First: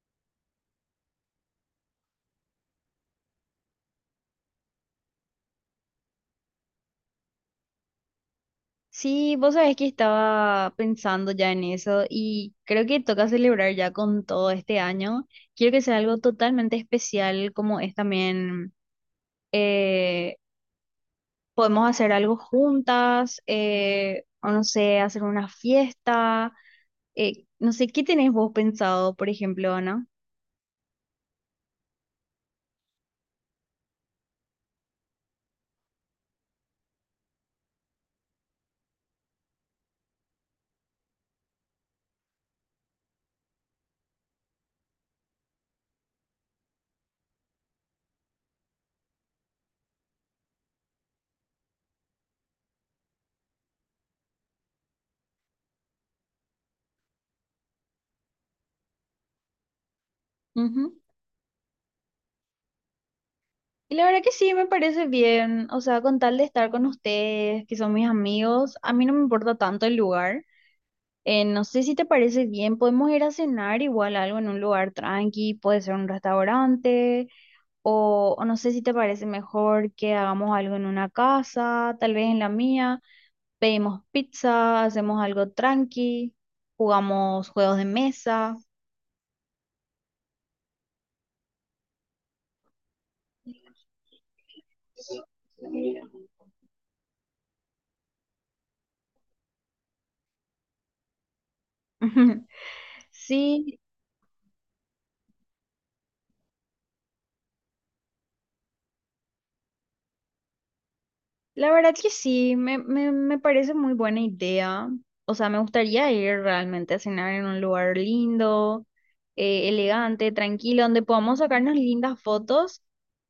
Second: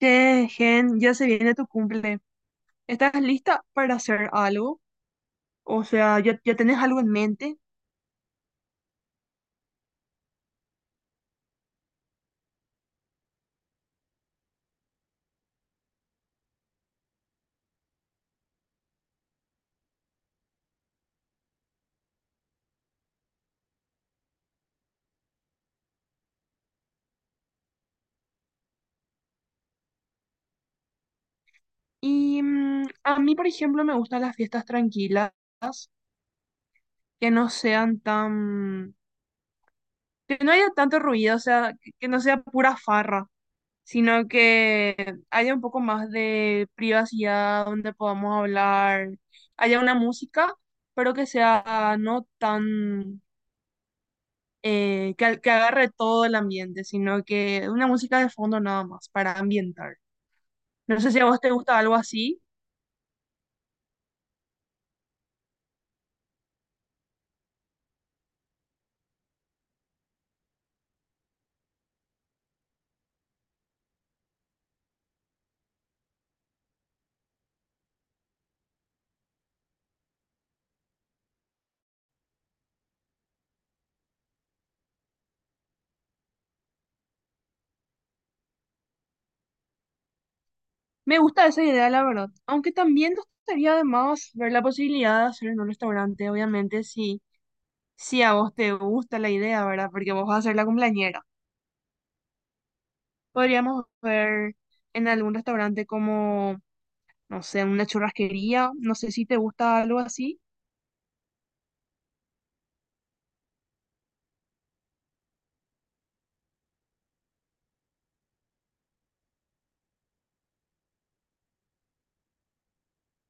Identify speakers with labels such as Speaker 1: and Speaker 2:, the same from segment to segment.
Speaker 1: Che, Gen, ya se viene tu cumple. ¿Estás lista para hacer algo? O sea, ¿ya tenés algo en mente?
Speaker 2: Sí, vos sabés que estaba pensando ya en eso y creo que toca celebrar ya con todo este año. Quiero que sea algo totalmente especial como es también, eh, podemos hacer algo juntas, o no sé, hacer una fiesta. No sé, ¿qué tenés vos pensado, por ejemplo, Ana?
Speaker 1: Y a mí, por ejemplo, me gustan las fiestas tranquilas, que no sean tan, que no haya tanto ruido, o sea, que no sea pura farra, sino que haya un poco más de privacidad, donde podamos hablar, haya una música, pero que sea no tan que agarre todo el ambiente, sino que una música de fondo nada más para ambientar.
Speaker 2: Ujú.
Speaker 1: No sé si a vos te gusta algo así.
Speaker 2: Y la verdad que sí, me parece bien. O sea, con tal de estar con ustedes, que son mis amigos, a mí no me importa tanto el lugar. No sé si te parece bien, podemos ir a cenar igual algo en un lugar tranqui, puede ser un restaurante, o no sé si te parece mejor que hagamos algo en una casa, tal vez en la mía, pedimos pizza, hacemos algo tranqui, jugamos juegos de mesa.
Speaker 1: Me gusta esa idea, la verdad. Aunque también nos gustaría además ver la posibilidad de hacer en un restaurante, obviamente, si a vos te gusta la idea, ¿verdad? Porque vos vas a ser la cumpleañera.
Speaker 2: Sí,
Speaker 1: Podríamos ver en algún restaurante como, no sé, una churrasquería. No sé si te gusta algo así.
Speaker 2: la verdad que sí, me parece muy buena idea. O sea, me gustaría ir realmente a cenar en un lugar lindo, elegante, tranquilo, donde podamos sacarnos lindas fotos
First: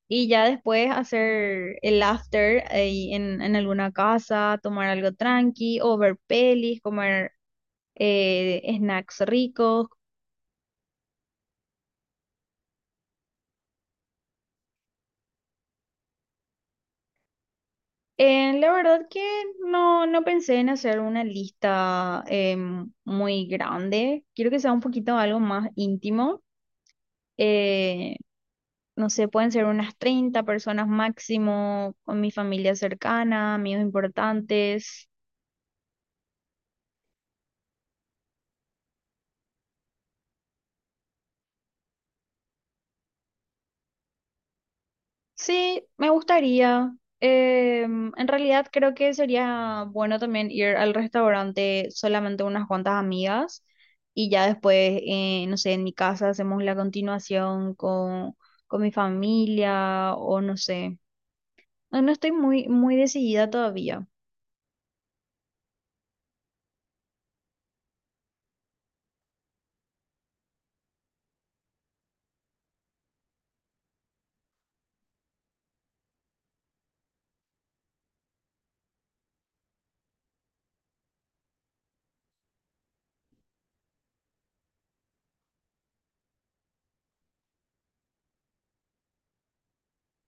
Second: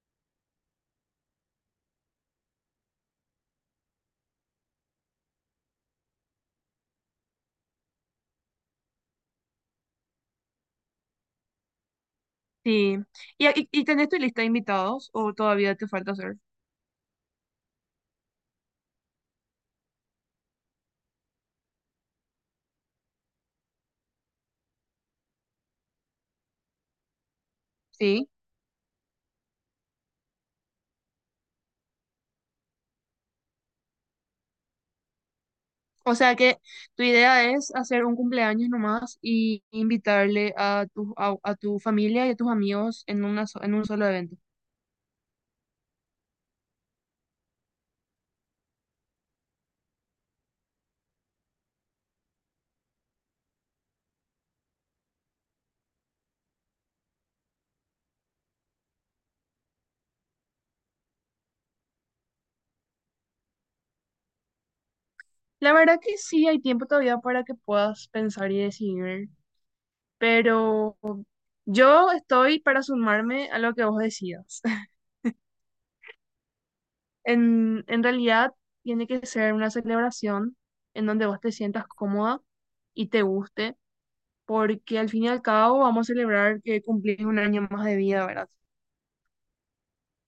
Speaker 2: y ya después hacer el after ahí en alguna casa, tomar algo tranqui o ver pelis, comer snacks ricos.
Speaker 1: Sí. ¿Y tenés tu lista de invitados o todavía te falta hacer?
Speaker 2: La verdad que no, no pensé en hacer una lista muy grande. Quiero que sea un poquito algo más íntimo. Eh,
Speaker 1: Sí.
Speaker 2: no sé, pueden ser unas 30 personas máximo, con mi familia cercana, amigos importantes.
Speaker 1: O sea que tu idea es hacer un cumpleaños nomás y invitarle a a tu familia y a tus amigos en en un solo evento.
Speaker 2: Sí, me gustaría. Em, en realidad creo que sería bueno también ir al restaurante solamente unas cuantas amigas y ya después, no sé, en mi casa hacemos la continuación con mi familia o no sé. No, estoy muy, muy decidida todavía.
Speaker 1: La verdad que sí, hay tiempo todavía para que puedas pensar y decidir, pero yo estoy para sumarme a lo que vos decidas. En realidad, tiene que ser una celebración en donde vos te sientas cómoda y te guste, porque al fin y al cabo vamos a celebrar que cumplís un año más de vida, ¿verdad?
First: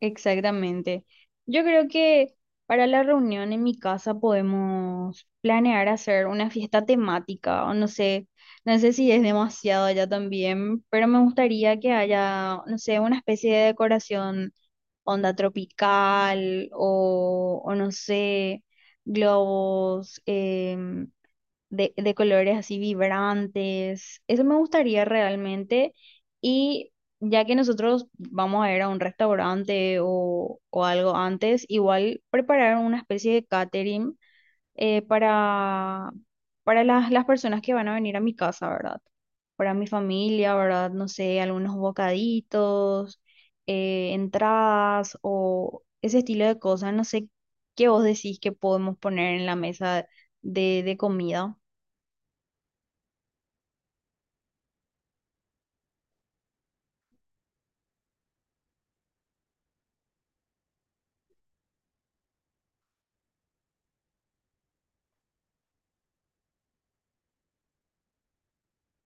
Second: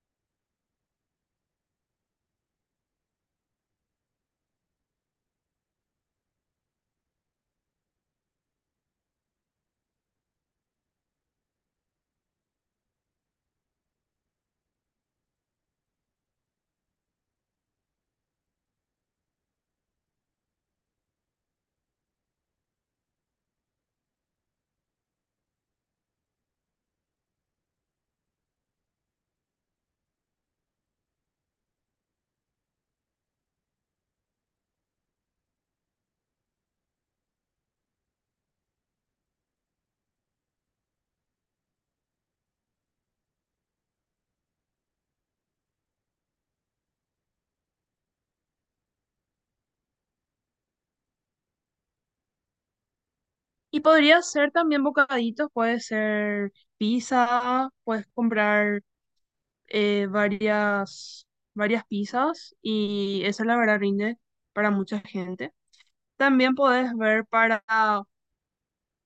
Speaker 2: Exactamente. Yo creo que para la reunión en mi casa podemos planear hacer una fiesta temática, o no sé, no sé si es demasiado allá también, pero me gustaría que haya, no sé, una especie de decoración onda tropical o no sé, globos, de colores así vibrantes. Eso me gustaría realmente. Y ya que nosotros vamos a ir a un restaurante o algo antes, igual preparar una especie de catering eh, para, para las personas que van a venir a mi casa, ¿verdad? Para mi familia, ¿verdad? No sé, algunos bocaditos, entradas o ese estilo de cosas. No sé qué vos decís que podemos poner en la mesa de comida.
Speaker 1: Y podría ser también bocaditos, puede ser pizza, puedes comprar eh, varias, varias pizzas y eso la verdad rinde para mucha gente. También podés ver para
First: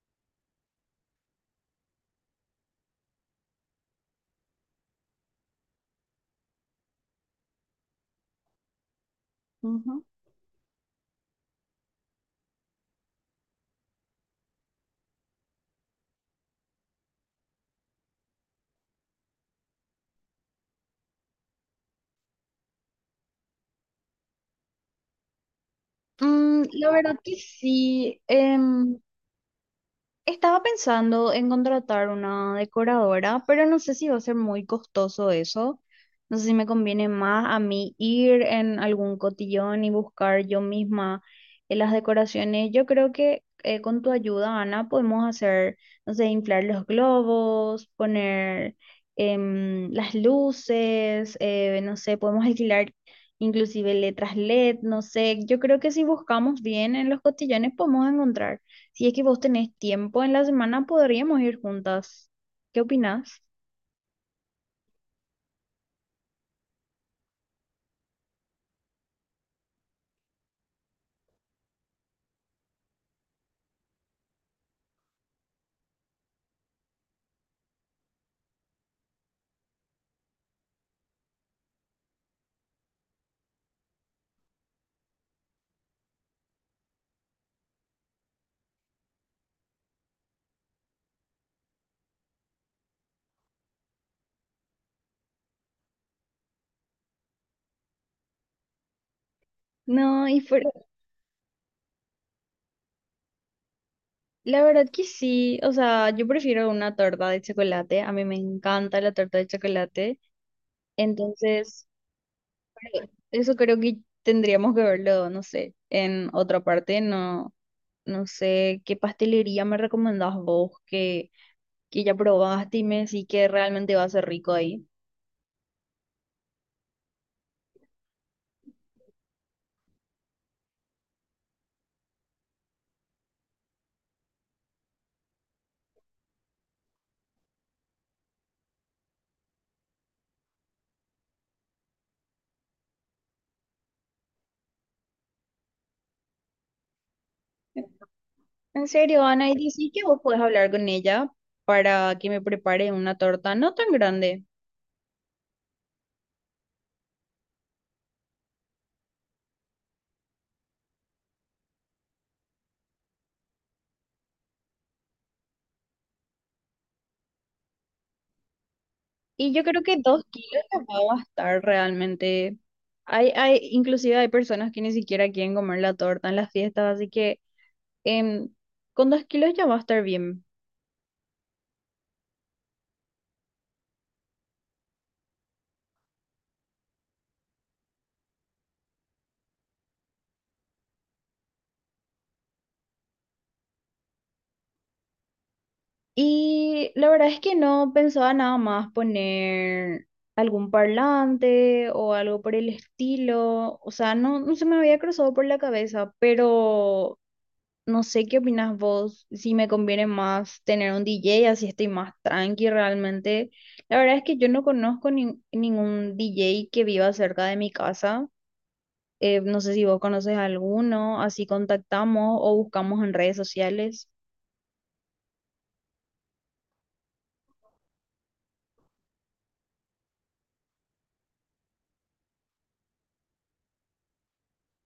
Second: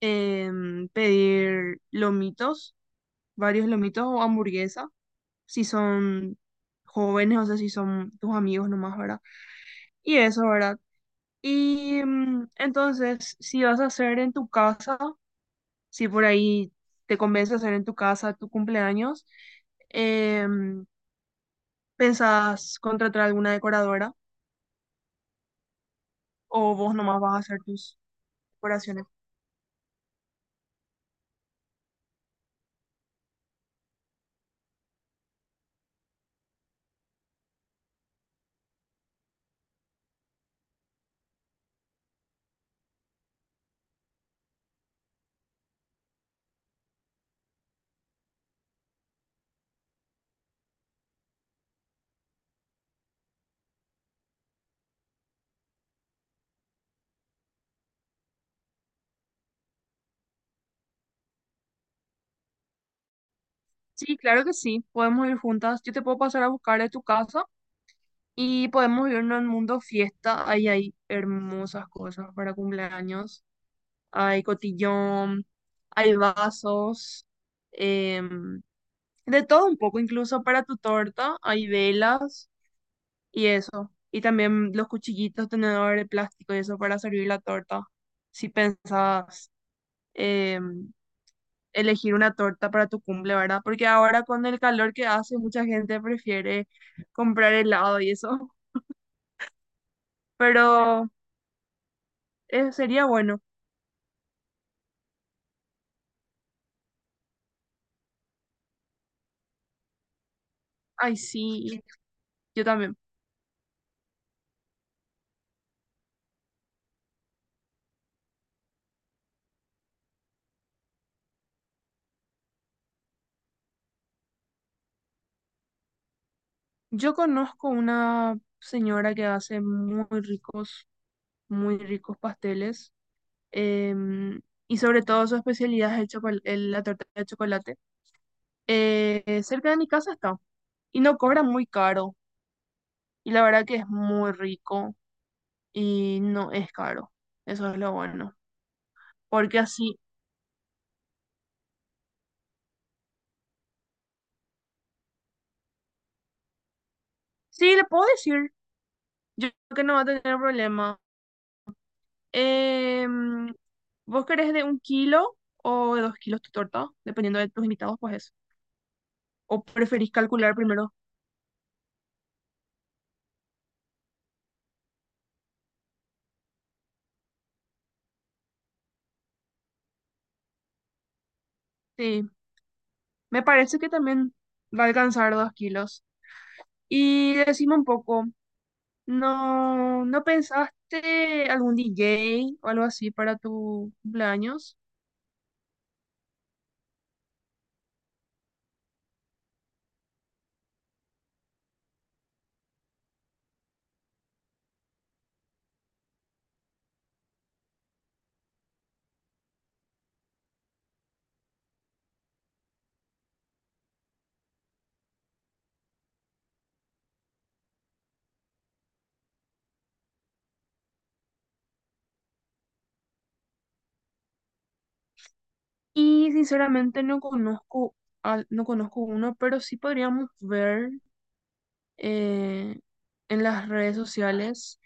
Speaker 1: pedir lomitos, varios lomitos o hamburguesa, si son jóvenes, o sea, si son tus amigos nomás, ¿verdad?
Speaker 2: Ujú.
Speaker 1: Y eso, ¿verdad? Y entonces, si vas a hacer en tu casa, si por ahí te convence hacer en tu casa tu cumpleaños, em, ¿pensás contratar alguna decoradora o
Speaker 2: La
Speaker 1: vos
Speaker 2: verdad
Speaker 1: nomás
Speaker 2: que
Speaker 1: vas a hacer tus
Speaker 2: sí.
Speaker 1: decoraciones?
Speaker 2: Estaba pensando en contratar una decoradora, pero no sé si va a ser muy costoso eso. No sé si me conviene más a mí ir en algún cotillón y buscar yo misma las decoraciones. Yo creo que con tu ayuda, Ana, podemos hacer, no sé, inflar los globos, poner las luces, no sé, podemos alquilar inclusive letras LED, no sé. Yo creo que si buscamos bien en los cotillones podemos encontrar. Si es que vos tenés tiempo en la semana, podríamos ir juntas. ¿Qué opinás?
Speaker 1: Sí, claro que sí, podemos ir juntas. Yo te puedo pasar a buscar de tu casa y podemos irnos al Mundo Fiesta. Ahí hay hermosas cosas para cumpleaños. Hay cotillón, hay vasos, em, de todo un poco, incluso para tu torta hay velas. Y eso. Y también los cuchillitos, tenedores de plástico y eso para servir la torta. Si pensabas em, elegir una torta para tu cumple, ¿verdad? Porque ahora con el calor que hace, mucha gente prefiere comprar helado y eso.
Speaker 2: No, y por-
Speaker 1: Pero sería bueno.
Speaker 2: La verdad que sí. O sea, yo prefiero una torta de chocolate. A mí me encanta la torta de chocolate.
Speaker 1: Ay, sí,
Speaker 2: Entonces,
Speaker 1: yo también.
Speaker 2: eso creo que tendríamos que verlo, no sé, en otra parte. No, no sé qué pastelería me recomendás vos que ya probaste y me decís que realmente va a ser rico ahí.
Speaker 1: Yo conozco una señora que hace muy ricos pasteles. em, y sobre todo su especialidad es el la torta de chocolate. Cerca de mi casa está. Y no cobra muy caro. Y la verdad que es muy rico y no es caro. Eso es lo bueno.
Speaker 2: En serio, Ana, y
Speaker 1: Porque
Speaker 2: decí
Speaker 1: así,
Speaker 2: que vos podés hablar con ella para que me prepare una torta no tan grande.
Speaker 1: sí, le puedo decir. Yo creo que no va a tener problema. Em, ¿vos querés de un kilo o de dos kilos tu torta? Dependiendo de tus invitados, pues es.
Speaker 2: Y
Speaker 1: ¿O
Speaker 2: yo creo que
Speaker 1: preferís
Speaker 2: dos
Speaker 1: calcular
Speaker 2: kilos te
Speaker 1: primero?
Speaker 2: va a bastar realmente. Inclusive hay personas que ni siquiera quieren comer la torta en las fiestas, así que em, con 2 kilos ya va a estar bien.
Speaker 1: Sí, me parece que también va a alcanzar dos kilos. Y decime un poco. ¿No no pensaste algún DJ o algo así para tu cumpleaños?
Speaker 2: Y la verdad es que no pensaba nada más poner algún parlante o algo por el estilo. O sea, no, no se me había cruzado por la cabeza, pero no sé qué opinas vos, si me conviene más tener un DJ, así estoy más tranqui realmente. La verdad es que yo no conozco ningún DJ que viva cerca de mi casa. No sé si vos conoces alguno, así contactamos o buscamos en redes sociales.
Speaker 1: Y sinceramente no conozco, no conozco uno, pero sí podríamos ver eh, en las redes sociales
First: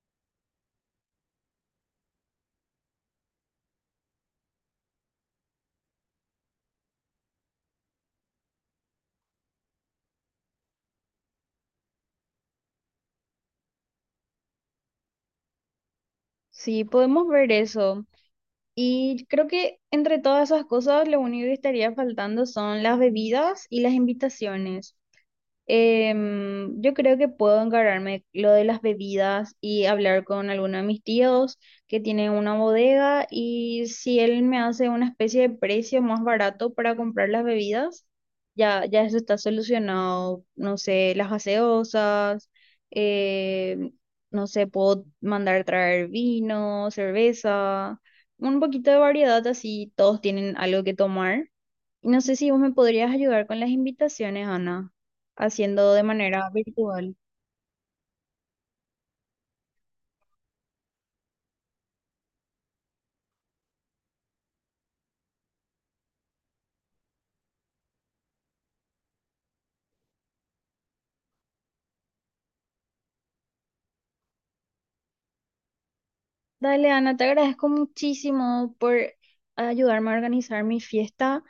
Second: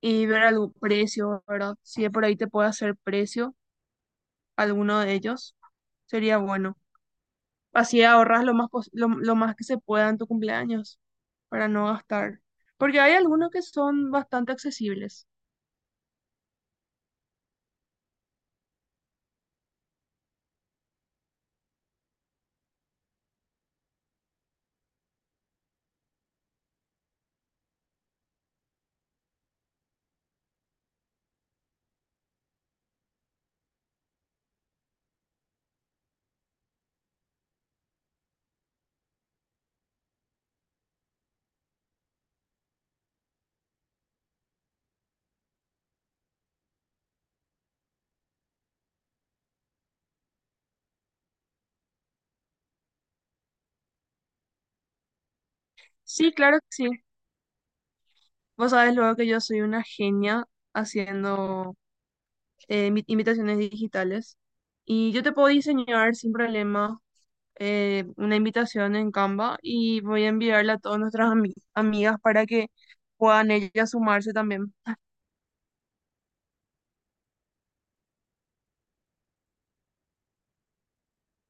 Speaker 1: y ver algún precio, ¿verdad? Si de por ahí te puede hacer precio alguno de ellos, sería bueno. Así ahorras lo más, lo más que se pueda en tu cumpleaños para no gastar. Porque hay algunos que son bastante accesibles.
Speaker 2: Sí, podemos ver eso. Y creo que entre todas esas cosas, lo único que estaría faltando son las bebidas y las invitaciones. Em, yo creo que puedo encargarme lo de las bebidas y hablar con alguno de mis tíos que tiene una bodega y si él me hace una especie de precio más barato para comprar las bebidas, ya eso está solucionado. No sé, las gaseosas, em, no sé, puedo mandar traer vino, cerveza, un poquito de variedad así todos tienen algo que tomar. Y no sé si vos me podrías ayudar con las invitaciones, Ana, haciendo de
Speaker 1: Sí,
Speaker 2: manera
Speaker 1: claro que sí.
Speaker 2: virtual.
Speaker 1: Vos sabés luego que yo soy una genia haciendo invitaciones digitales y yo te puedo diseñar sin problema una invitación en Canva y voy a enviarla a todas nuestras amigas para que puedan ellas sumarse también.
Speaker 2: Dale, Ana, te agradezco muchísimo por ayudarme a organizar mi fiesta.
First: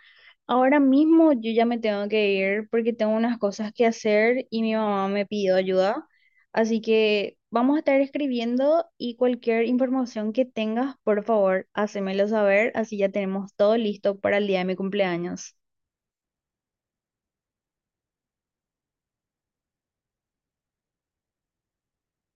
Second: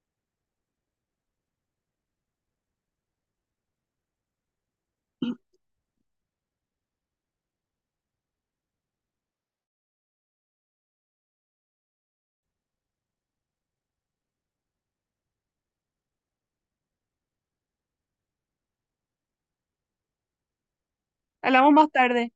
Speaker 2: Ahora mismo yo ya me tengo que ir porque tengo unas cosas que hacer y mi mamá me pidió ayuda. Así que vamos a estar escribiendo y cualquier información que tengas, por favor, hacémelo saber. Así ya tenemos todo listo para el día de mi cumpleaños.
Speaker 1: Hablamos más tarde.